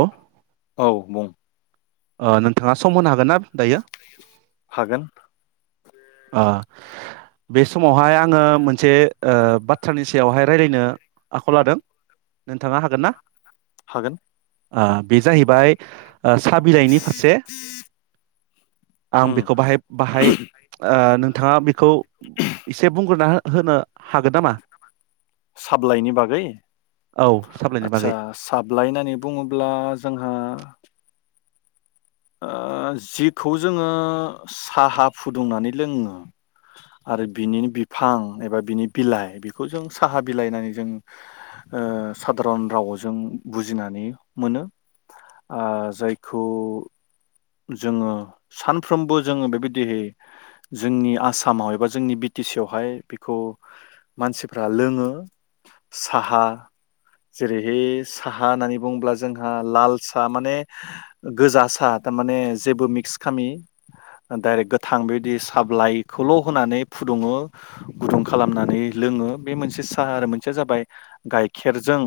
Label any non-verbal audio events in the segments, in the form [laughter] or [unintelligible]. औ औ बं ओ नोंथाङा सम होनो हागोन ना दायो हागोन अ बे समावहाय आङो मोनसे ओ बाथ्रानि सायावहाय रायज्लायनो आखायाव लादों नोंथांया हागोन ना हागोन ओ बे जाहैबाय साबिदायनि फारसे आं बेखौ उम बाहाय बाहाय ओ नोंथाङा बेखौ एसे बुंग्रोना होनो हागोन नामा [unintelligible] औ साब्लायनि बागै [unintelligible] ओ जिखौ जोङो साहा फुदुंनानै लोङो आरो बिनिनो बिफां एबा बिनि बिलाइ बेखौ जों साहा बिलाइ होननानै जों ओ सादारन राव जों बुजिनानै मोनो ओ जायखौ जोंङो सानफ्रोमबो जोंङो बेबायदि जोंनि आसामाव एबा जोंनि बि टि सि आवहाय बेखौ मानसिफ्रा लोंङो साहा जेरै बे साहा होननानै बुंङोब्ला जोंहा लाल आसा माने गोजा सार जेबो मिक्स खामि दायरेक गोथां बेदि सा बिलाइ खौल' होनानै फुुदुंङो गुदुं खालामनानै लोंङो बे मोनसे आरो मोनसे जाबाय गायखेरजों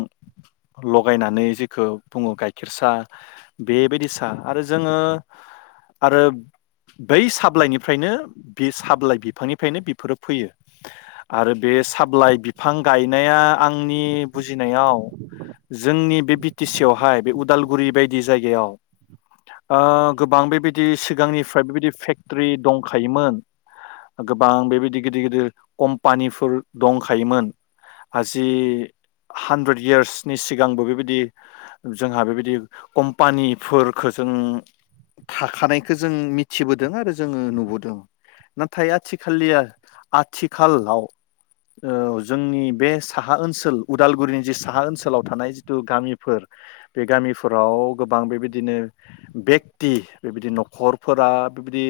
लायनानै जेखौ बुंङो गाइखेर साहा बेबायदि सा जोंङो आरो बै साब्लाइनिफ्रायनो बे साबलाइ बिफांनिफ्रायनो बेफोरो फैयो आरो बे साबलाइ बिफां गायनाया आं बुजिनायाव जोंनि बे बि टि सि आवहाय बे उदालगुरि बायदि जायगायाव गोबां बेबायदि सिगांनिफ्राय बेबायदि फेक्ट म्रि दंखायोमोन गोबां बेबायदि गिदिर गिदिर कम्पानिफोर दंखायोमोन आजि हानद्रेद इयार्सनि सिगांबो बेबायदि जोंहा बेबायदि कम्पानिफोरखौ जों थाखानायखौ जों मिथिबोदों आरो जोंङो नुबोदों नाथाय आथिखया आथिखालाव जोंनि बे साहा ओनसोल उदालगुरिनि जि साहा ओनसोल ओनसोलाव थानाय गामिफोर बे गामिफोराव गोबां बेबायदिनो बेक्ति बेबायदि न'खरफोरा बेबायदि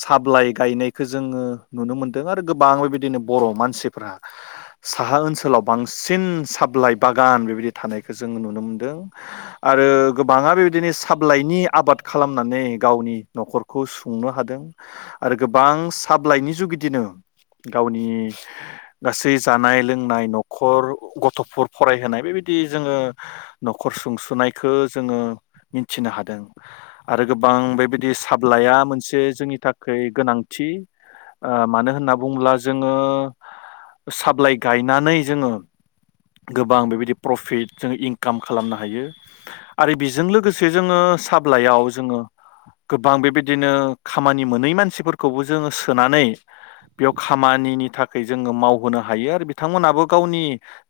साब्लइ गायनायखौ जोंङो नुनो मोन दों आरो गोबां बेबायदिनो बर' मानसि फोरा साहा ओनसोलाव बांसिन सापलाइ बागान बेबायदि थानायखौ जों नुनो मोनद दों आरो गोबांङानो बेबायदिनो साबलाइनि‌ आबाद खालामनानै गावनि न'खरखौ सुंनो हादों आरो गोबां साबलाइनि जुगिदिनो गावनि गासै जानाय लोंनाय न'खर गथ'फोर फरायहोनाय बेबायदि जोंङो न'खर सुंसुनायखौ जोंङो मिथिनो हादों। आरो गोबां बेबायदि साब्लाया मोनसे जोंनि थाखाय गोनांथि मानो होनना बुंङोब्ला जोंङो साबिलाइ गायनानै जोंङो गोबां बेबायदि प्रफिट जोंङ इनकाम खालामनो हायो। आरो बेजों लोगोसे जोङो साब ब्लालाइ आव जोंङों गोबां बे बायदिनो खामानि मोनै मानसिफोरखौबो जोङो सोनानै बेयाव खामानिनि थाखाय जोङो मावबोनो हायो आरो बिथांमोनाबो गावनि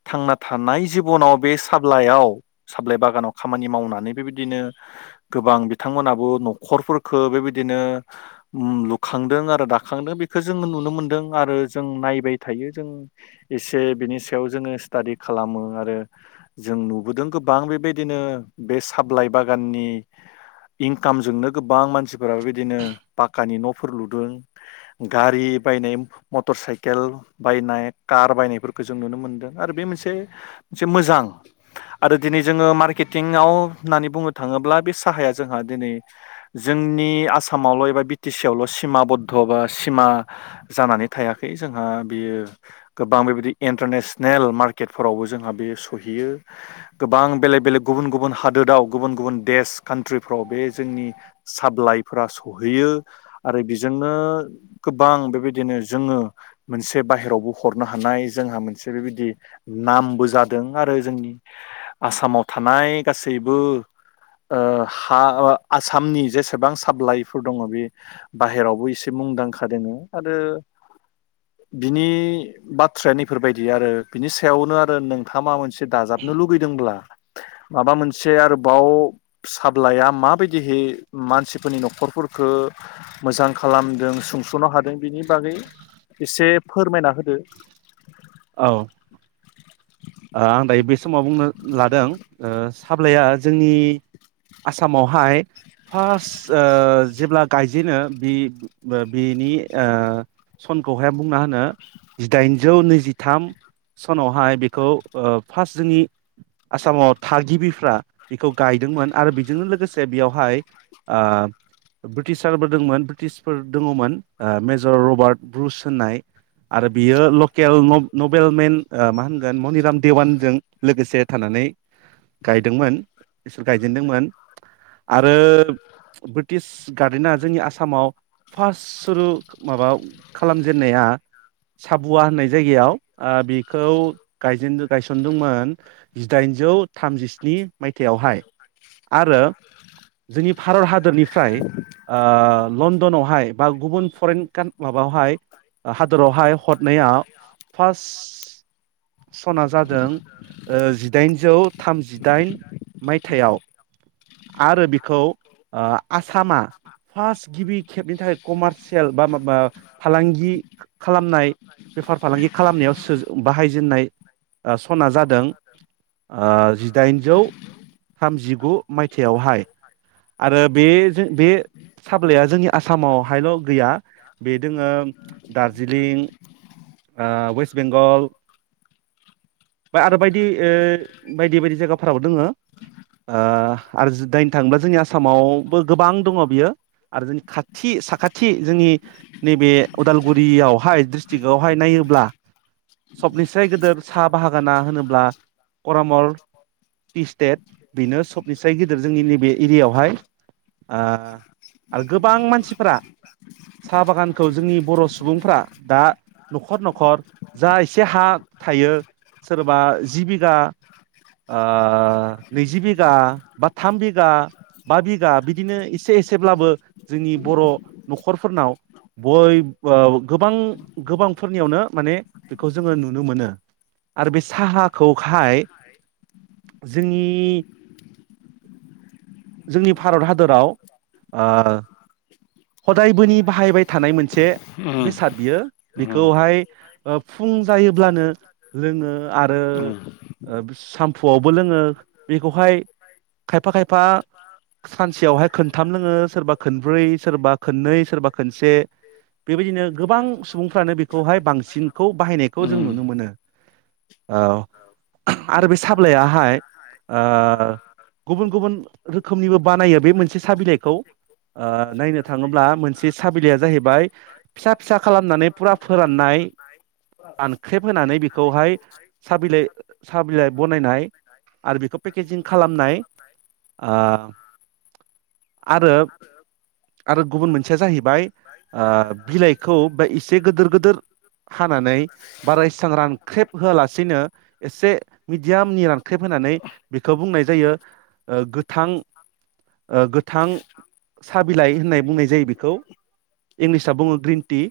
थांना थानाय जि बनाव बे साब्लायाव साब्लाइ बागानाव खामानि मावना नै बे बायदिनो गोबां बिथांमोनाबो न'खरफोरखो बे बायदिनो उम लुखांदों आरो दाखांदों बेखौ जों नुनो मोनदों आरो जों नायबाय थायो जों एसे बिनि सायाव जोङो स्टादि खालामो आरो जों नु बोदों गोबां बे बायदिनो बेस थाबलाइ बागाननि इनकामजोंनो गोबां मानसिफोराबो बिदिनो पा कानि न'फोर लुदों गारि बायनाय मटर साइकेल बायनाय कार बायनायफोरखौ जों नुनो मोनदों आरो बे मोनसे मोनसे मोजां आरो दिनै जोङो मार्केटिंआव होननानै बुंनो थांङोब्ला बे साहाया जोंहा दिनै जोंनि आसामावल' एबा बिटि सि आवल' सिम ब्ध बा सिमा जानानै थायाखै जोंहा बेयो गोबां बे बायदि इन्टारनेसनेल मार्केटफोरावबो जोंहा बेयो सहैयो गोबां बेलेग बेलेग गुबुन गुबुन हादोराव गुबुन गुबुन देश खानथ्रिफ्राव बे जोंनि साब्लाइफोरा सहैयो आरो बेजोंनो गोबां बे बायदिनो जों ओ मोनसे बायेरावबो हरनो हानाय जोंहा मोनसे बे बायदि नामबो जादों आरो जोंनि आसामाव थानाय गासैबो ओ हा आसामनि जेसेबां सापलाइफोर दङ बे बाहेरावबो एसे मुंदांखा दङ आरो बिनि बाथ्राय नैफोरबायदि आरो बिनि सायावनो आरो नोंथांङा मोनसे दाजाबनो लुगैदोंब्ला माबा मोनसे आरोबाव साब्लाया माबायदिहै मानसिफोरनि न'खरफोरख मोजां खालामदों सुंस'नो हादों बिनि बागै एसे फोरमायना होदो औ [inaudible] आं दायो बे समाव बुंनो लादों साब्लाया जोंनि आसामावहाय फार्स्ट ओ जेब्ला गायजेनो बि बेनि ओ सन खौहाय बुंनो हायो ओ जिदाइजौ नैजिथाम सनावहाय खौ ओ फार्स्ट जोंनि आसामाव थागिबिफ्रा बेखौ गायदोंमोन आरो बेजोंनो लोगोसे बेयावहाय ओ ब्रिटिसारबो दंमोन ब्रिटिसफोर दङमोन ओ मेजर रबार्ट ब्रुस होननाय आरो बियो लकेल न नबेल मेन ओ मनिराम देवान जों लोगोसे थानानै गायदोंमोन बिसोर गायजेनदोंमोन आरो ब्रिटिश गार्डेना जोंनि आसामाव फार्स्ट सुरु माबा खालामजेननाया साबुवा होननाय जायगायाव आ बि खौ गायजेनदो गायसनदोंमोन जिदाइनजौ थामजिस्नि मायथायावहाय आरो जोंनि भारत हादरनिफ्राय आ लण्डनावहाय बा गुबुन फरेन कान माबावहाय हादरावहाय हदनायाव पास्ट स'ना जादों ओ जिदाइनजौ थामजिदाइन मायथायाव आरो बिखौ ओ आस सामा फार्स्ट गिबि खेबनि थाखाय कमारसियेल बा माबा फालांगि खा-खालामनाय बेफार फालांगि खालामनायाव सो बाहायजेननाय आ सना जादों आ जिदाइनजौ थामजिगु मायथाइयावहाय आरो बे जो बे साफ्लाया जोंनि आसामावहायल' गैया बे दोङो दार्जिलिं ओ वेस्ट बेंगल बा आरो बायदि ओ बायदि बायदि जायगाफोराव दोङो आ आरो दायनो थाङोब्ला जोंनि आसामावबो गोबां दङ बियो आरो जोंनि खाथि साखाथि जोंनि नैबे उदालगुरियावहाय ड्रिस्ट्रिकआवहाय नायोब्ला सबनिसायय गेदेर सा बाहागाना होनोब्ला करामर टि स्टेट बेनो सबनिसाय गिदिर जोंनि नैबे एरियाआवहाय आ गोबां मानसिफ्रा साहा बागानखौ जोंनि बर' सुबुंफ्रा दा न'खर न'खर जा एसे हा थायो सोरबा जि बिघा ओ नैजि बिगा बा थाम बिघा बा बिगा बिदिनो एसे एसेब्लाबो जोंनि बर' न'खरफोरनाव बय ओ गोबां गोबांफोरनियावनो माने बेखौ जोङो नुनो मोनो आरो बे साहाखौहाय जोंनि जोंनि भारत हादोराव आ हदायबोनि बाहायबाय थानाय मोनसे बेसाद बियो बेखौहाय ओफ फुं जायोब्लानो रोङो आरो ओ साम्फुआवबो लोङो बेखौहाय खायफा खायफा सानसेयावहाय खोनथाम लोङो सोरबा खनब्रै सोरबा खननै सोरबा खोनसे बेबायदिनो गोबां सुबुंफ्रानो बि खौहाय बांसिनखौ बाहायनाय खौ जों नुनो मोनो ओ आरो बे साबलाइयाहाय ओ गुबुन गुबुन रोखोमनिबो बानायो बे मोनसे साबिलाइखौ ओ नायनो थाङोब्ला मोनसे साबिलाइया जाहैबाय फिसा फिसा खालामनानै [inaudible] ख्रेब होनानै बि खौहाय साहबिलाय साबिलाय बनायनाय आरो बेखौ पेकेजिं खालामनाय ओ आरो आरो गुबुन मोनसेया जाहैबाय ओ बिलाइखौ बा एसे गोदिर गोदिर हानानै बाराएसां रान ख्रेब होआलासेनो एसे मिडियामनि रानख्रेब होनानै बेखौ बुंनाय जायो ओ गोथां ओ गोथां सा बिलाइ होननाय बुंनाय जायो बेखौ इंलिसआ बुङो ग्रिन टि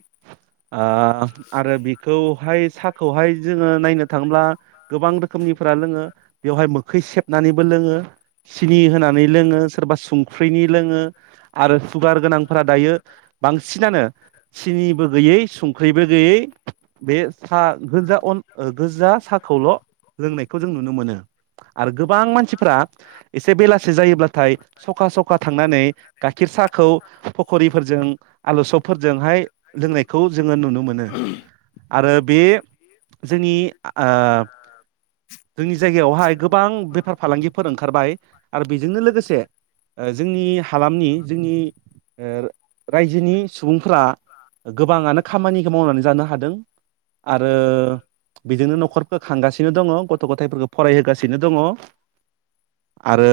ओ आरो बेखौहाय साखौहाय जोङो नायनो थाङोब्ला गोबां रोखोमनिफोरा लोङो बेवहाय मोखै सेबनानैबो लोङो सिनि होनानै लोङो सोरबा संख्रिनि लोङो आरो सुगार गोनांफोरा दायो बांसिनानो सिनिबो गैयै संख्रिब बो गैयै बे सा गोजा कन ओ गोजा साखौल' लोंनायखौ जों नुनो मोनो आरो गोबां मानसिफ्रा एसे बेलासे जायोब्लाथाय सखा सखा थांनानै गाइखेर साहखौ फखरिफोरजों आलुसफफोरजोंहाय लोंनाय खौ जोङो नुनो मोनो आरो बे जोंनि ओ जोंनि जाय गायावहाय गोबां बेफार फालांगिफोर ओंखारबाय आरो बेजोंनोलो लोगोसे ओ जोंनि हालामनि जोंनि ओ रायजोनि सुबुंफोरा गोबाङानो खामानिखौ मावनानै जानो हादों आरो बेजोंनो न'खरखौ खांगासिनो दङ गथ' गथायफोरखौ फरायहोगासिनो दङ आरो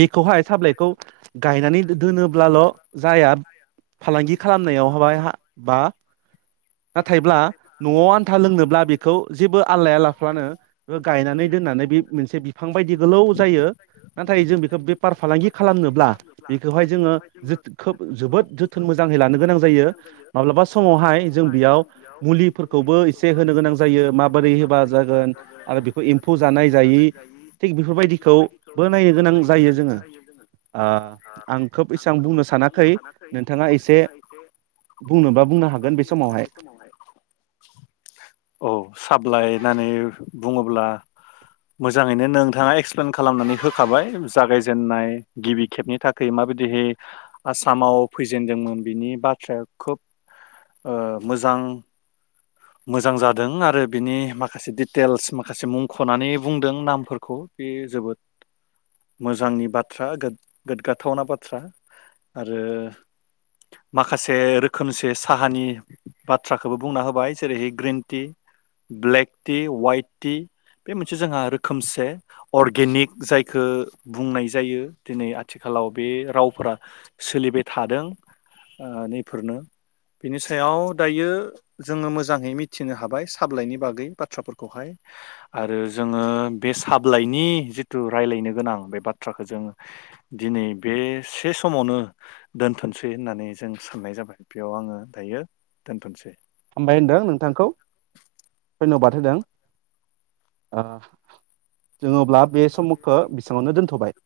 बेखौहाय साबलाइखौ गायनानै दोनोब्लाल' जाया फालांगि खालामनायाव हाबाय ह बा नाथायब्ला न'आव आन्था लोंनोब्ला बेखौ जेबो आल लायालाफानो गायनानै दोननानै बे मोनसे बिफां बायदि गोलौ जायो नाथाय जों बेखौ बेफार फालांगि खालामनोब्ला बेखौहाय जोङो खोब जोबोद जोथोन मोजाङै लानो गोनां जायो माब्लाबा समावहाय जों बेयाव हुलिफोरखौबो मुलिफोरखौबो ब एसे होनो गोनां एबा जायो माबोरै जागोन होबा जागोन जानायजानाय आरो बेखौ जायि एम्फौ जानाय थि जायि बे थिग बदि बेफोरबायदिखौबो नाय नायनो गोनां होन जायो जोङो स ओ हायो आं जोङो खोब एसेबां बुंनो मोजांना सानाखै होनना नोंथाङा सानाखैाा एसे बङोबा बुंनोबा बुंनो हागोन बे [unintelligible] समावहाय औ साब्लायनानै बुङोब्ला मोजाङैनो नोंथाङा एक्सप्लेन खालामनानै होखाबाय जागायजेननाय गिबि खेबनि थाख माबायदिहै आसामाव फैजेनदोंमोन बिनि बाथ्राया खोब मोजां मोजां जादों आरो बिनि माखासे माखासे दिडिटेल्स माखासे मुंख'नानै बुंदों नामफोरखौ खौ बे जोबोद मोजांनि बाथ्रा [inaudible] गोदगाथावना बाथ्रा आरो माखासे रोखोमसे साहानि बाथ्राखोबो बुंना होबाय जेरैहै green tea black tea white tea बे मोनसे जोंहा रोखोमसे अर्गेनिक जायखो बुंनाय जायो दिनै आथिखालाव बे रावफोरा सोलिबाय थादों ओ नैफोरनो बिनि सायाव दायो जोङो मोजाङै मिथिनो हाबाय साबलायनि बागै बाथ्राफोरखौहाय आरो जोङो बे साबलाइनि जिद थु रायलायनो गोनां बे बाथ्राखोन्दोजों दिनै बे से समावनो दोनथ'सै होननानै जों साननाय जाबाय बेयाव आङो दायो दोनथ'सै हामबाय होनदों नोंथांखौ धन्यबाद होदों अ जोङो अब्ला बे सममखो एसेयावनो दोनथ'बाय